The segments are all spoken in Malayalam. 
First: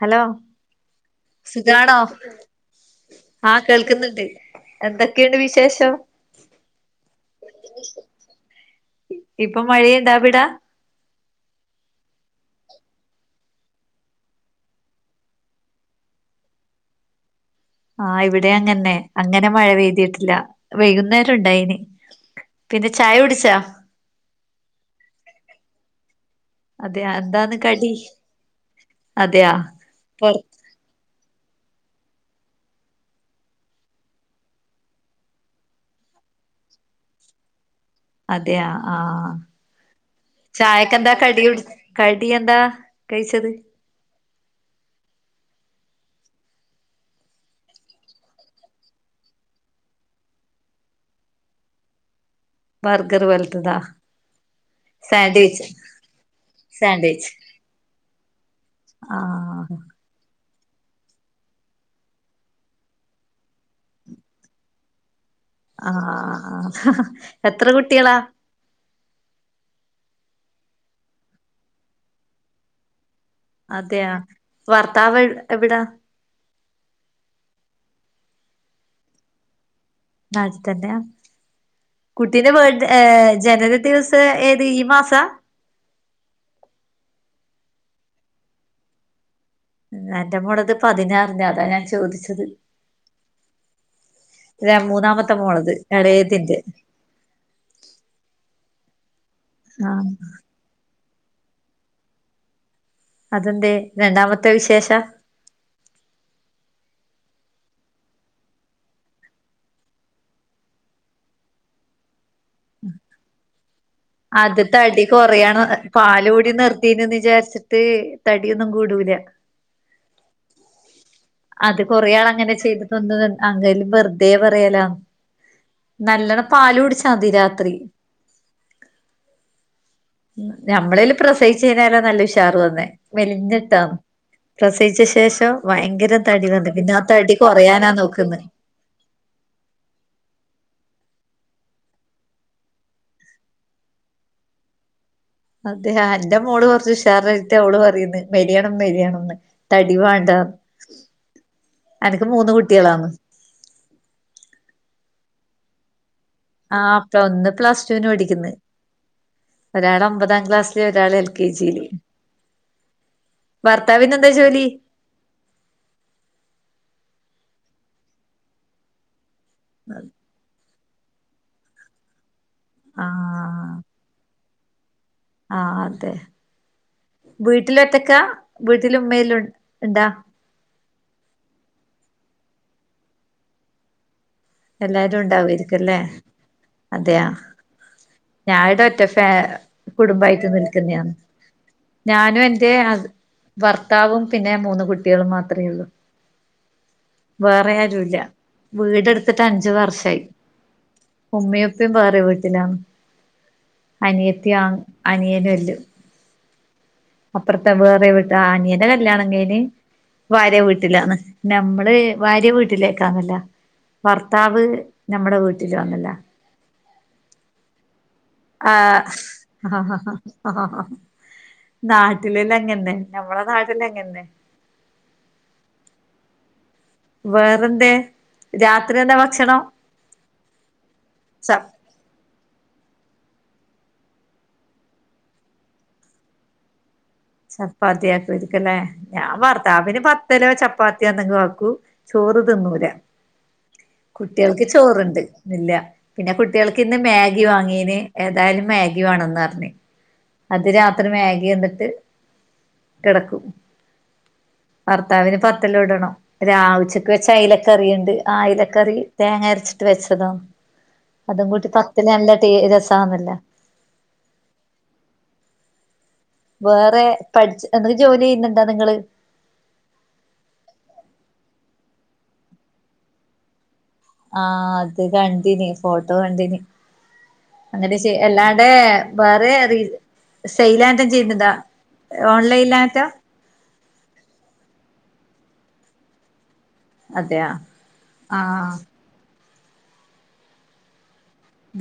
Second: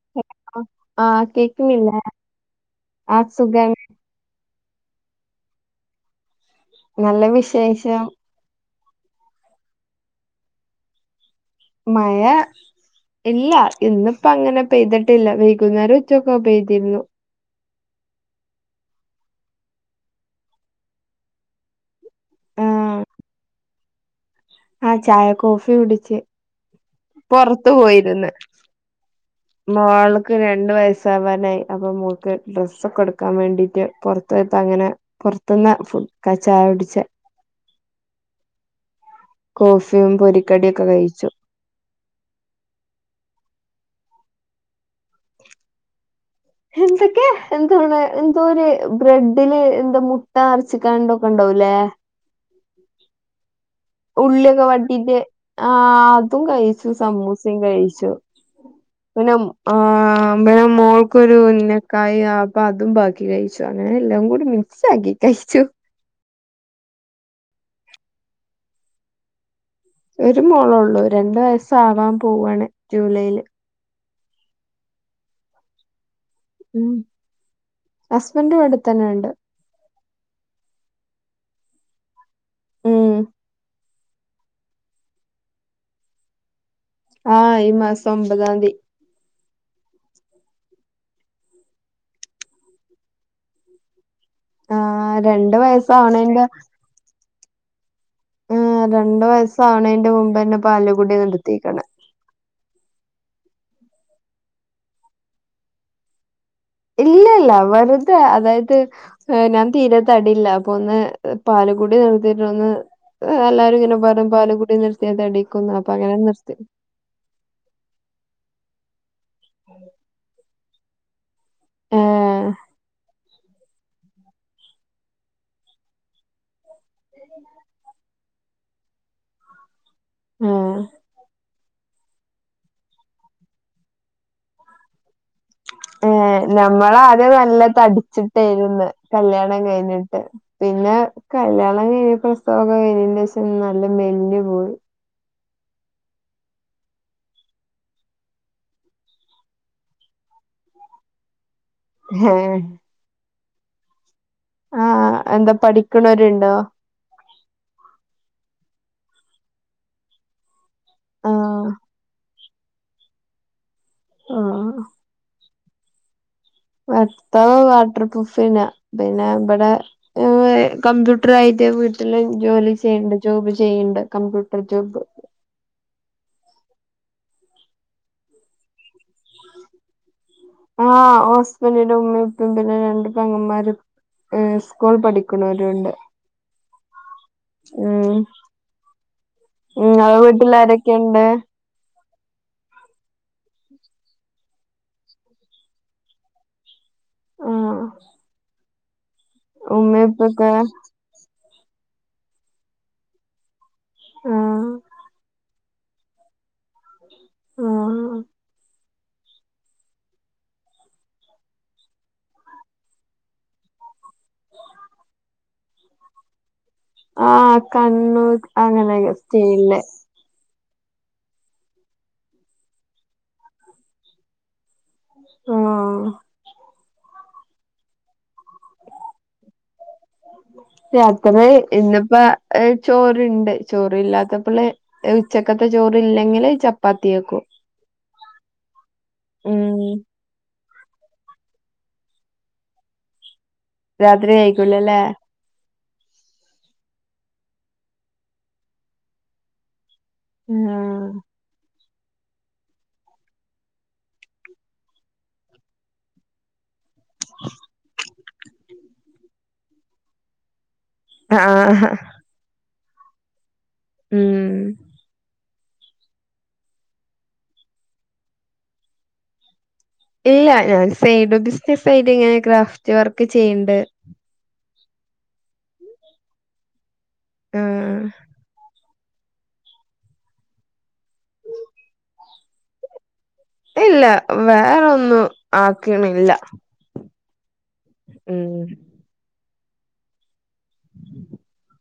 ഹലോ ആഹ് സുഖാണോ കേക്കുന്നില്ലേ ആഹ് കേൾക്കുന്നുണ്ട് എന്തൊക്കെയുണ്ട് വിശേഷം? നല്ല വിശേഷം ഇപ്പൊ മഴയുണ്ടാവിടാ? മായ ഇല്ല ഇന്നിപ്പോ അങ്ങനെ പെയ്തിട്ടില്ല വൈകുന്നേരം ഉച്ചക്കൊ പെയ്തിര്ന്നു. ആഹ് ഇവിടെ അങ്ങനെ അങ്ങനെ മഴ പെയ്തിയിട്ടില്ല വെയകുന്നേരം ഉണ്ടായിന് പിന്നെ ചായ കുടിച്ചാ? ആഹ ചായ കോഫി കുടിച്ച്. അതെയാ എന്താണ് പൊർത്ത് കടി പോയിര്ന്ന് അതെയാ പൊർ മോൾക്ക് രണ്ട്‌ വയസവാനായി അപ്പൊ മോക്ക് ഡ്രസ്സ് ഒക്കെ എട്ക്കാൻ വേണ്ടീട്ട് പൊർത്തോയപ്പം അങ്ങനെ പൊർത്ത്ന്ന ഫു ക ച്ചായ കുടിച്ചെ. അതെയ ആ ആ ആ കോഫിയും പൊരിക്കടിയൊക്കെ ചായക്കെന്താ കഴിച്ചു കടി? കടി എന്താ കയ്ച്ചത്? ഉ [inaudible] തൊക്കെ എന്താണ് എന്തോ ഒര് ബ്രെഡില് എന്താ മുട്ട അര്ച്ച് കാണ്ടൊക്കെ ഇണ്ടാവൂലേ. ബർഗർ വെൽതത. ഉള്ളിയൊക്കെ വട്ടീണ്ട് ആ അതും കയ്ച്ചു സാൻഡ്വിച്ച് സമൂസയും കഴിച്ചു. പിന്നം ആഹ് ആഹ് ഇപേ മോൾക്കൊരു ഉന്നക്കായ അപ്പം അതും ബാക്കി കഴിച്ചു അങ്ങനെ എല്ലാം കൂടി മിക്സ് ആക്കി കയ്ച്ചു. ആഹ് ആഹ് ആഹ് എത്ര കുട്ട്യാളാ? ഒര് മോളാെള്ളു രണ്ട് വയസ്സ് ആവാൻ പോവാണ് ജൂലൈയില് അതെയാ വർത്താവ് എവിടാ? മ് ഹസ്ബന്റ് ഇവിടെത്തന്നെണ്ട്. അത് തന്നെയാ കുട്ടീന്റെ ബേർ ഉം ജനന ദിവസ ഏത് ഈ മാസാ? ആഹ് ഈ മാസം ഒമ്പതാം തി. ആറ്റ മോളത് പതിനാറിന അതാ ഞാൻ ചോദിച്ചത് ത്രേ ആ മൂന്നാമത്തെ രണ്ട് മോളത് വയസ്സാവണേന്റെ എളേതിന്റ് ആ രണ്ട് ആഹ് വയസ്സാവണേന്റെ മുമ്പ്ന്നെ പാല്കുടി നിർത്തീക്ക്ണ് അതെന്തേ രണ്ടാമത്തെ വിശേഷ ഇല്ല ല്ല വെറ്തെ അതായത് ഞാ തീരെ തടില്ല അപ്പൊ ഒന്ന് പാല്കുടി നിർത്തീട്ട് ഒന്ന് എല്ലാരുംങ്ങനെ പർ അത് തടി കൊറയാണ് പാല കൂടി നിർത്തി നിർ തീനു ന്ന് ചാര്ച്ചിട്ട് തടിയൊന്നും കൂടൂല [inaudible] അത് കൊറെ ആൾ ഏഹ് അങ്ങനെ ചെയ്ത് തൊന്ന് അങ്കല് വെറുതേ പറയലാ നല്ലണം പാല് കുടിച്ചാ മതി രാത്രി ഉം ആഹ് ഞമ്മളേല് പ്രശ് പ്രസയിച്ച് കയിഞ്ഞാലൊ നല്ല ഉഷാറു ആന്ന്. മെലിഞ്ഞിട്ടോ പ്രസയിച്ച ശേഷം ഭയങ്കര തടി വന്ന് പിന്നെ ആ ഞമ്മളാദ്യം തടി നല്ല കൊറയാനാ നോക്കുന്നെ തടിച്ചിട്ടേര്ന്ന് കല്യാണം കഴിഞ്ഞിട്ട് പിന്നെ കല്യാണം കഴിഞ്ഞ് പ്രസവൊക്കെ കഴിഞ്ഞീൻ്റേഷം നല്ല മെല്ഞ്ഞ് പോയി. അതെ ആഹ് എന്റെ മോള് കുറച്ച് ഉഷാറ് ആയിട്ടവള് പറയ്ണ് മെലിയണം മെലിയണംന്ന് തടി വാണ്ട എനെക്ക് മൂന്ന് ഏഹ് കുട്ടികളാന്ന്. ആ എന്താ പഠിക്കണരുണ്ടോ ആഹ് പ്ള ഒന്ന് പ്ലസ് ടു വിന് പഠിക്കുന്ന് ഒരാള് ഒമ്പതാം ക്ലാസ്സില് ഒരാള് എൽ കെ ആഹ് ജി ല് ഭർത്താവിന് എന്താ ജോലി? ആഹ് ഭർത്താവ് വാട്ടർ പ്രൂഫ് നാ പിന്നെ ഇബടെ ഏഹ് കമ്പ്യൂട്ടർ ആയിട്ട് വീട്ടിൽ ജോലി ചെയ്യ്ണ്ട് ജോബ് ആഹ് ചെയ്യ്ണ്ട് കമ്പ്യൂട്ടർ ജോബ് ആഹ് അതെ. വീട്ടില ഒറ്റക്കാ? വീട്ടില് ഉമ്മയെല്ലും ഉണ്ടാ? ആഹ് ഓഹ് ഹസ്ബൻ്റിൻ്റെ ഉമ്മയും ഇപ്പിം പിന്നെ രണ്ടു പെങ്ങമ്മാരും ഏഹ് സ്കൂൾ എല്ലാരും ഉണ്ടാവുമായിരിക്കും പഠിക്ക്ണോരൂണ്ട് അല്ലേ അതെയാ. ഞായിടെ ഒറ്റ ഫേ നിങ്ങളെ കുടുംബായിട്ട് വീട്ടിൽ നിൽക്കുന്നെയാന്ന്. ആരൊക്കെയുണ്ട് ഞാനും എൻ്റെ ഹസ് ഭർത്താവും പിന്നെ മൂന്ന് കുട്ടികളും മാത്രേ ഒള്ളു വേറെ ആഹ് ആരൂല്ല. വീടെടുത്തിട്ട് അഞ്ചു ഉമ്മയും വർഷായി ഉപ്പയൊക്കെ ഉമ്മയു ഉപ്പിം വേറെ വീട്ടിലാണ് അനിയത്തി ആഹ് അനിയനൊല്ലു അപ്പർത്തെ വേറെ ആഹ് വീട്ട് ആഹ് അനിയന്റെ കല്യാണം കയിന് ഭാര്യ വീട്ടിലാണ്. നമ്മള് ഭാര്യ വീട്ടിലേക്കാന്നല്ലൊ ഭർത്താവ് ഞമ്മടെ വീട്ടിലും ആന്നല്ലൊ ആഹ് കണ്ണു അങ്ങനൊക്കെ സ്റ്റീൽല് നാട്ടിലല്ല അങ്ങൻന്നെ ഞമ്മളെ നാട്ടിലങ്ങൻന്നെ ആഹ് വേറെന്തേ, രാത്രി എന്താ ഭക്ഷണം? രാത്രി ച ഇന്ന് പ്പാ ഏഹ് ചോറ്ണ്ട് ചോറ് ഇല്ലാത്തപ്പള് ഉച്ചക്കത്തെ ചോറ് ഇല്ലെങ്കില് ച പ്പാത്തി വെക്കു ചപ്പാത്തിയാക്കൂയായ്രിക്കു അല്ലേ ഞാൻ ഉം വർത്താവിന് പ ത്തലോ ചപ്പാത്തിയോ എന്തങ്കും ആക്കു ചോറ് തിന്നൂല രാത്രി കുട്ടികൾക്ക് കഴിക്കൂലല്ലേ ചോറ്ണ്ട്. ഇല്ല പിന്നെ കുട്ടികൾക്ക് ഇന്ന് മേഗി വാങ്ങീന് ഏതായാലും മേഗി വേണംന്ന് പറഞ്ഞ് അത് ആഹ് രാത്രി വേഗി കണ്ടിട്ട് കിടക്കും ഭർത്താവിന് പത്തലുടണം രാവ് ഉച്ച ക്ക് വെച്ച അയ്ലക്കറിയ്ണ്ട്. ആ അയ്ലക്കറി തേങ്ങ അരച്ചിട്ട് വെച്ചതാ. അതും കൂട്ടി ആഹ് പത്തല് നല്ല ടേ രസാ ന്നല്ല. ഉം വേറെ പഠ്ച് എന്തൊക്കെ ജോലി ചെയ്യുന്നുണ്ടോ നിങ്ങള്? ഇല്ല ഞാൻ സൈഡ് ബിസിനസായിട്ട് ഇങ്ങനെ ക്രാഫ്റ്റ് വർക്ക് ചെയ്യ്ണ്ട്. ആഹ് അത് കണ്ടിനി ഫോട്ടോ കണ്ടിനി അന്നിട്ട് ആഹ് ചെ അല്ലാടെ വേറെ റീ സെയ്ൽ ആയിട്ടും ചെയ്യുന്നുണ്ടൊ ഓൺലൈനിലായിറ്റം ഇല്ല വേറൊന്നും ആക്ണില്ല. അതെയൊ ആഹ്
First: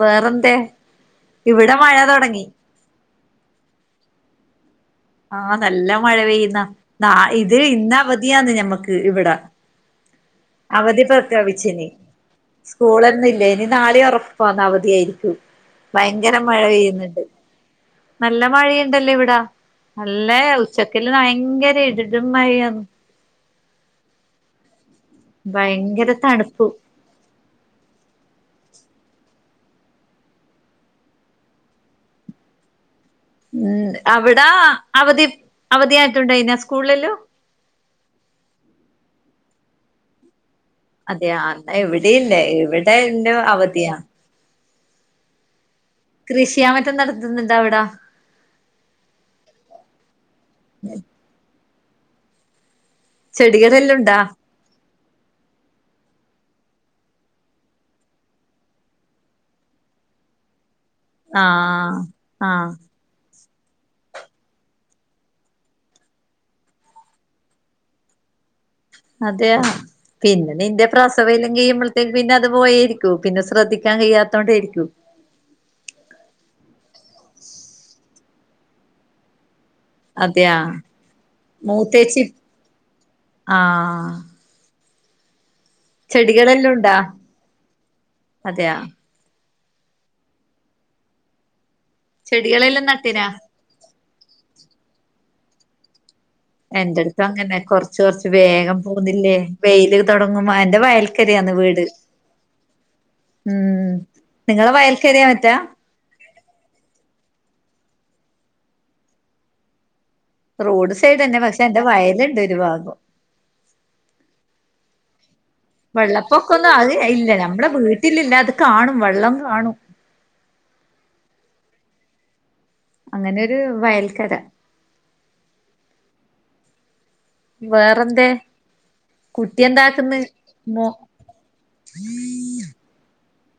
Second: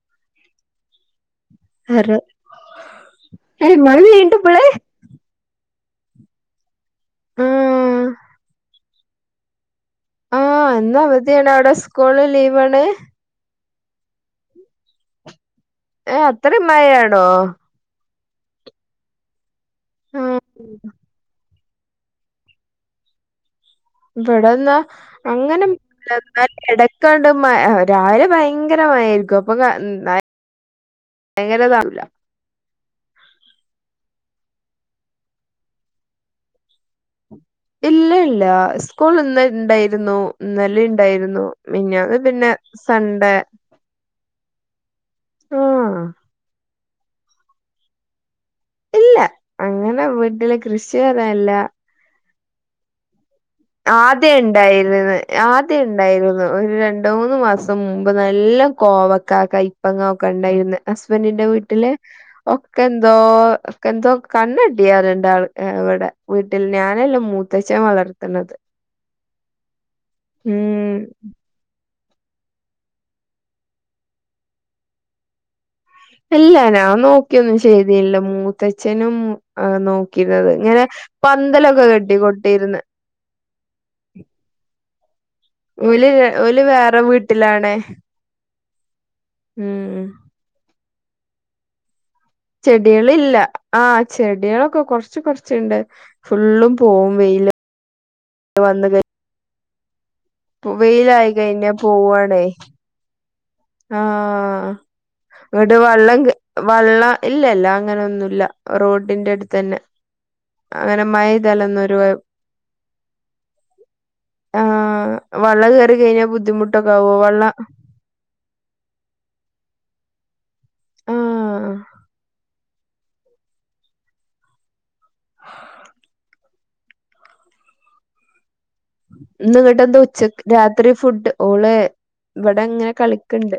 വേറെന്തേ? ഇവിടെ മഴ തുടങ്ങി ഹേ മഴ പെയ്യ് ണ്ടൊ പ്പള് ആഹ് നല്ല മഴ പെയ്യുന്ന്. നാ ഇത് ഇന്ന് ആഹ് അവധിയാന്ന് ഞമ്മക്ക് ഇവടെ ആഹ് ഇന്ന് അവധി അവധിയാണ് അവിടെ പ്രഖ്യാപിച്ചനി. സ്കൂള് ലീവാണ് സ്കൂൾന്നും ഇല്ലേനി. നാളെ ഒറപ്പ അന്നാ അവധിയായിരിക്കും. ഏഹ് ഭയങ്കര മഴ അത്രയും പെയ്യുന്നുണ്ട്. മഴയാണോ നല്ല മഴയ്ണ്ടല്ല ഇവിടാ. നല്ല ആഹ് ഉച്ചക്ക ഭയങ്കര ഇരുടും മഴയാണ്. [unintelligible] അങ്ങനെ ഭയങ്കര തണുപ്പ് [unintelligible] ഇട തോണ്ട് മ രാവിലെ ഭയങ്കര മഴയായിരിക്കും. അപ്പൊ ക എന്ന് [unintelligible] വുല്ല. ഉം അവിടാ അവധി അവധിയായിട്ടുണ്ടായിന സ്കൂളില്ലു. ഇല്ല ഇല്ല. സ്കൂൾ ഇന്ന് ഉണ്ടായിരുന്നു. ഇന്നലെ ഇ അതെയ യിരുന്നു. മിനിഞ്ഞാന്ന് എവിടെയില്ല പിന്നെ ഇവിടെ സണ്ടെ. ആഹ് [unintelligible] കൃഷിയാ മറ്റും നടത്തുന്നുണ്ടാ അവിട? ഇല്ല. അങ്ങനെ വീട്ടില് കൃഷി അതല്ല. ചെടികളെല്ലാം ഉണ്ടാ ആതെയൺ ണ്ടായിരുന്നത് ആദ്യം ഉണ്ടായിരുന്നത്. ഒരു രണ്ട് മൂന്ന് മാസം മുമ്പ് നല്ല കോവക്ക കായ് പ്പങൊക്കെ ഉണ്ടായിരുന്ന്. ഹസ്ബന്റിന്റെ വീട്ടില്, ആഹ് ആഹ് ഒക്കെ ഇണ്ട ന്തോ എന്തോ കണ്ണട്ടിയാറുണ്ട്, ഇവിടെ വീട്ടിൽ. ഞാനെല്ലാ മൂത്തച്ഛൻ വളർത്ത ന്നത്. അതെയ. പിന്നെ ഇന്റെ ഉം പ്രസവല്ല കഴിയുമ്പോഴത്തേക്ക് പിന്നെ അത് പോയിരിക്കും. പിന്നെ ശ്രദ്ധിക്കാൻ കഴിയാത്തോണ്ടയിരിക്കും. ഇല്ല ഞാൻ നോക്കിയൊന്നും ചെയ്ത്തീല. മൂത്തച്ഛനും മു നോ ക്കിയിരുന്നത്. അതെയാ ഇങ്ങനെ പന്തലൊക്കെ കെട്ടി മൂത്തേച്ചി കൊട്ടിയിരുന്ന്. ആഹ് ഒല്, ഒല് വേറെ വീട്ടിലാണ്. അതെയ. ഉം. ചെടികളെല്ലാം നട്ടിനാ ചെടികളില്ല. ആഹ ചെടികളൊക്കെ കൊറച്ച് കൊറച്ചുണ്ട്. ഫുള്ളും എന്റെ പോവും അടുത്ത് വെയില് അങ്ങനെ. കൊറച്ച് കൊറച്ച് വേഗം വന്ന് കഴി പോന്നില്ലേ. വെയില്, തൊടങ്ങുമ്പോ എന്റെ വെയിലായി വയൽക്കരയാന്ന് കഴിഞ്ഞ വീട് പോവാണെ. ഉം ആഹ നിങ്ങളെ വയൽക്കരയാ മറ്റാ ഇവടെ വള്ളം കേ വള്ള ഇല്ലല്ല അങ്ങനെയൊന്നുല്ല. റോഡിന്റെ അടുത്തന്നെ. റോഡ് അങ്ങനെ സൈഡ് തന്നെ. പക്ഷെ എന്റെ മഴെയ്താലൊന്നും ഒരു കൊഴ വയലുണ്ട് ഒരു ഭാഗം. ആഹ് വള്ളം കേറി കഴിഞ്ഞാ വെള്ളപ്പൊക്കൊന്നും ബുദ്ധിമുട്ടൊക്കെ അത് ആവോ ഇല്ല. വള്ളം നമ്മടെ [unintelligible] ത്തില്ലില്ല അത് കാണും. വെള്ളം കാണും. ആഹ് അങ്ങനൊരു വയൽക്കര. വേറന്തേ? ഇന്ന് ഇവിടെ എന്താ ഉച്ചക്ക് മോ രാത്രി ഫുഡ്. ഓള് ഇവിടെ അങ്ങനെ കളിക്കണ്ട്.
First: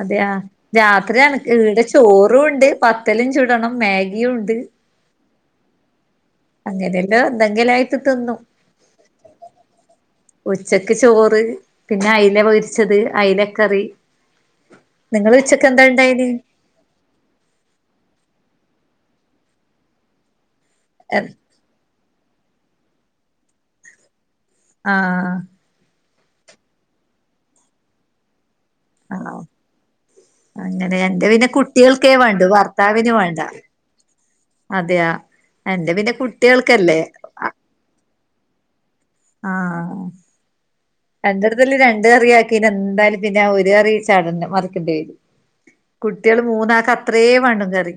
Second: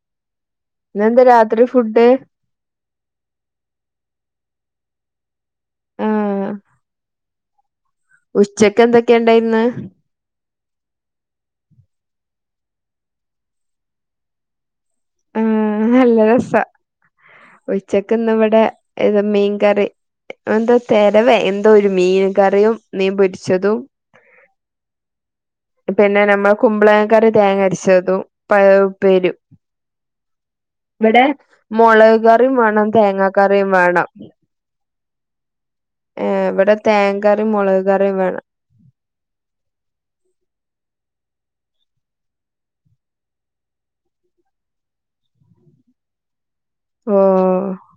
അതെയ. രാത്രിയാണ് രാത്രി ഈടെ ഫുഡ് ചോറും ഉണ്ട്, പത്തലും ചൂടണം, മാഗിയും ഉണ്ട്. ആഹ് അങ്ങനെയല്ലോ എന്തെങ്കിലും ആ ഉച്ചക്ക് എന്തൊക്കെയ ഉണ്ടായി ഇന്ന്? ഉച്ചക്ക് ചോറ്, പിന്നെ അയില പൊരിച്ചത്, അയിലക്കറി. നിങ്ങള് ഉച്ചക്ക് എന്താ ആഹ് നല്ല ഇണ്ടായിന് രസാ. ഉച്ചക്കിന്നിവിടെ മീൻകറി. എന്താ തെരവേ എ ന്ത് ഒരു മീൻ കറിയും, മീൻ പൊരിച്ചതും. ആഹ് ആ. പിന്നെ നമ്മള കുമ്പളങ്ങക്കറി തേങ്ങ അരച്ചതും, പയറു ആണോ ഉപ്പേരും. അങ്ങനെ ഇവിടെ എന്റെ പിന്നെ കുട്ടികൾക്കേ വേണ്ടു മുളകുകറിയും വേണം, ഭർത്താവിന് വേണ്ട തേങ്ങാക്കറിയും വേണം. അതെയാ. എന്റെ പിന്നെ കുട്ടികൾക്കല്ലേ. മുളകുകറിയും വേണം. ആഹ്. എന്റെടുത്തല് രണ്ട് കറി ആക്കി പിന്നെന്തായാലും, പിന്നെ ആ ഒരു കറി ചടന് മറിക്കേണ്ടി വരും. കുട്ടികള് മൂന്നാക്ക് അത്രേം വേണം ഓഹ് കറി.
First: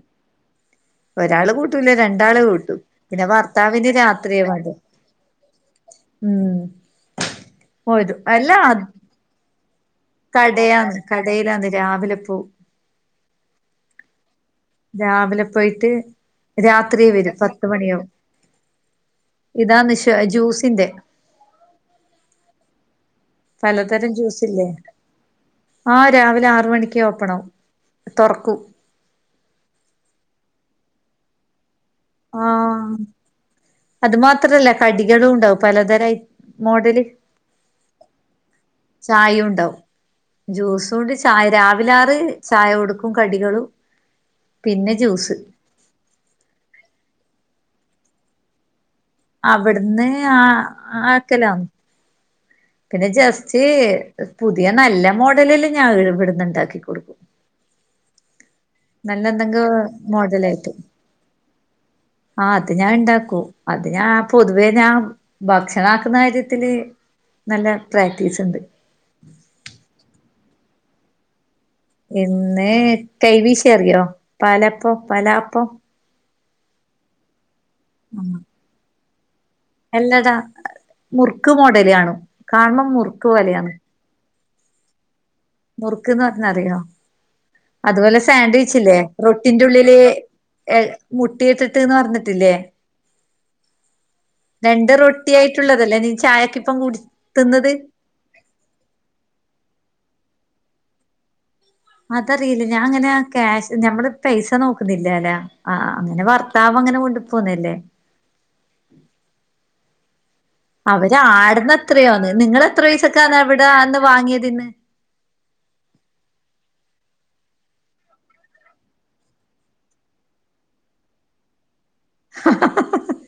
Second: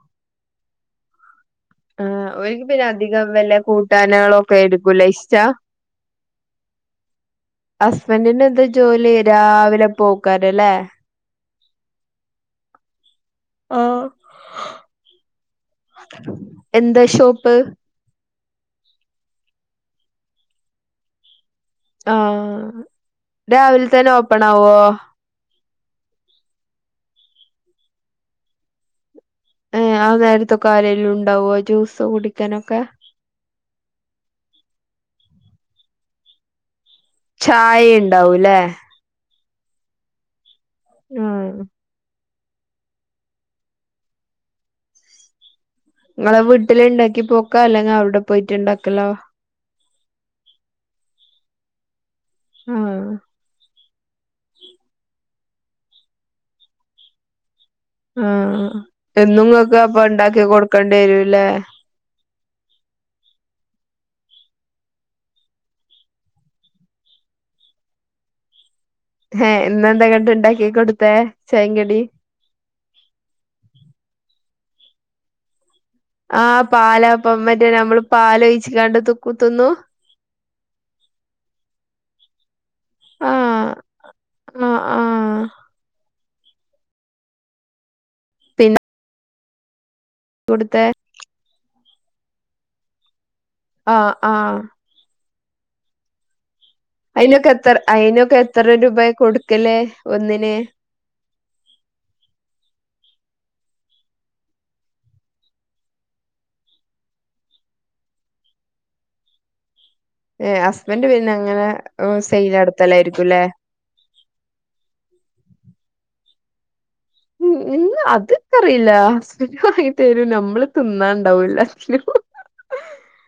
ഒരാള് കൂ [unintelligible] ആഹ് രണ്ടാള് ഓൽക്ക് കൂട്ടും പിന്നെ അധികം വല്ല ഭർത്താവിന് രാത്രി കൂട്ടാനുകളൊക്കെ മതി ആയിരിക്കൂല്ലേ ഇഷ്ടാ ഉം പോരും ഹസ്ബൻഡിന് അല്ല എന്താ ജോലി രാവിലെ പോ കടയാന്ന് കടയിലാന്ന് രാവിലെ പോവും ആഹ് രാവിലെ പോയിട്ട് എന്താ രാത്രി വരും ഷോപ്പ് പത്ത് മണിയാവും ഇതാന്ന് ശ് ജ്യൂസിന്റെ ആഹ് രാവിലെ തന്നെ ഓപ്പണാവോ ആഹ് രാവിലെ ആറ് മണിക്കെ ഓപ്പണാവും തുറക്കും ഏഹ് ആ നേരത്തൊക്കെ ആരെലും ഉണ്ടാവുവോ ജ്യൂസ് കുടിക്കാനൊക്കെ അതുമാത്രല്ല കടികളും ഉണ്ടാവും പലതരം ഐ മോഡല് ചായയിണ്ടാവൂല്ലേ ചായയുണ്ടാവും ജ്യൂസുണ്ട് ചായ ആഹ് രാവിലെ ആറ് ചായ കൊടുക്കും കടികളും പിന്നെ ജ്യൂസ് നിങ്ങള് വീട്ടില് ഇണ്ടാക്കി പോക്കാ അല്ലെങ്കി അവിടെ പോയിട്ട് ഇണ്ടാക്കല്ലോ അവിടുന്ന് ആ ആക്കലാന്ന് ആഹ് പിന്നെ ജസ്റ്റ് പുതിയ നല്ല മോഡലില് ഞാൻ ഇവിടുന്നുണ്ടാക്കി കൊടുക്കും ആഹ് നല്ല എന്നും എന്തെങ്കും ങ്ങക്കപ്പ ഉണ്ടാക്കി മോഡലായിട്ട് കൊടുക്കേണ്ടി വരൂല്ലേ ആഹ് അത് ഞാൻ ഇണ്ടാക്കൂ അത് ഞാൻ പൊതുവേ ഞാൻ ഭക്ഷണാക്കുന്ന കാര്യത്തില് നല്ല പ്രാക്ടീസ് ഉണ്ട് ഹേ ഇന്ന് എന്താ കണ്ട് ഇണ്ടാക്കി കൊടുത്തേ ചായേംകടി പിന്നെ കൈവീശി അറിയാവോ പാലപ്പോ പലപ്പോ ആഹ് പാലപ്പം മറ്റേ നമ്മള് പാല് ഒഴിച്ച് കണ്ടത്തുകുത്തുന്നു അല്ലടാ മുറുക്ക് മോഡല് കാണും കാണ്‌ണം മുറുക്ക് പോലെ ആഹ് ആണ് ആഹ് ആഹ് മുറുക്ക്ന്ന് പറഞ്ഞാ അറിയോ അതുപോലെ സാൻഡ്വിച്ച് പിന്നെ ഇല്ലേ റൊട്ടിന്റെ ഉള്ളില് ഏ കൊടുത്തേ മുട്ടിയിട്ടിട്ട്ന്ന് പറഞ്ഞിട്ടില്ലേ ആഹ് ആഹ് രണ്ട് റൊട്ടി ആയിട്ടുള്ളതല്ലേ നീ ചായക്കിപ്പം കുടി അയിനൊക്കെ തിന്നത് എത്ര അയിനൊക്കെ എത്ര രൂപയാ കൊടുക്കല് ഒന്നിന് അതറിയില്ല ഞാൻ അങ്ങനെ ക്യാഷ് ഞമ്മള് പൈസ നോക്കുന്നില്ലല്ല ആഹ് അങ്ങന ഭർത്താവ് അങ്ങന കൊണ്ടു പോന്നയല്ലേ ഏഹ് ഹസ്ബൻഡ് അവര് പിന്നെ അങ്ങനെ ആട്ന്ന് എത്രയൊന്ന് സെയിൽ നിങ്ങള് എത്ര പൈസയ്ക്ക അന്ന് നടത്തലായിരിക്കുംല്ലേ അവിടെ അന്ന് വാങ്ങിയതിന്ന് ഉം ഉം അത് ഇക്ക് അറിയില്ല ഹസ്ബൻഡ് വാങ്ങിത്തരും നമ്മള് തിന്നാണ്ടാവൂല [unintelligible]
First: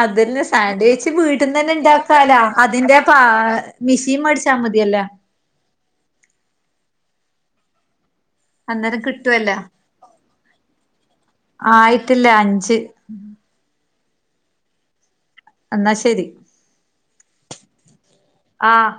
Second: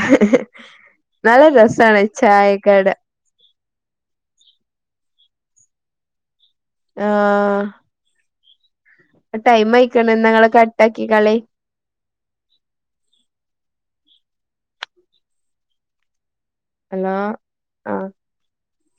അതന്ന സാൻഡ്വിച്ച് നല്ല വീട്ടീന്നന്നെ രസാണ് ഇണ്ടാക്കാലാ ചായക്കട അതിന്റെ പാ മിഷീൻ മേടിച്ചാ മതിയല്ല ആഹ് അന്നേരം കിട്ടുവല്ലോ ടൈം ആയിക്കാണ് എന്ന ഇങ്ങള് കട്ടാക്കിക്കളി ആയിട്ടില്ല അഞ്ച് എന്നാ ശരി ഹലോ ആഹ് ആഹ്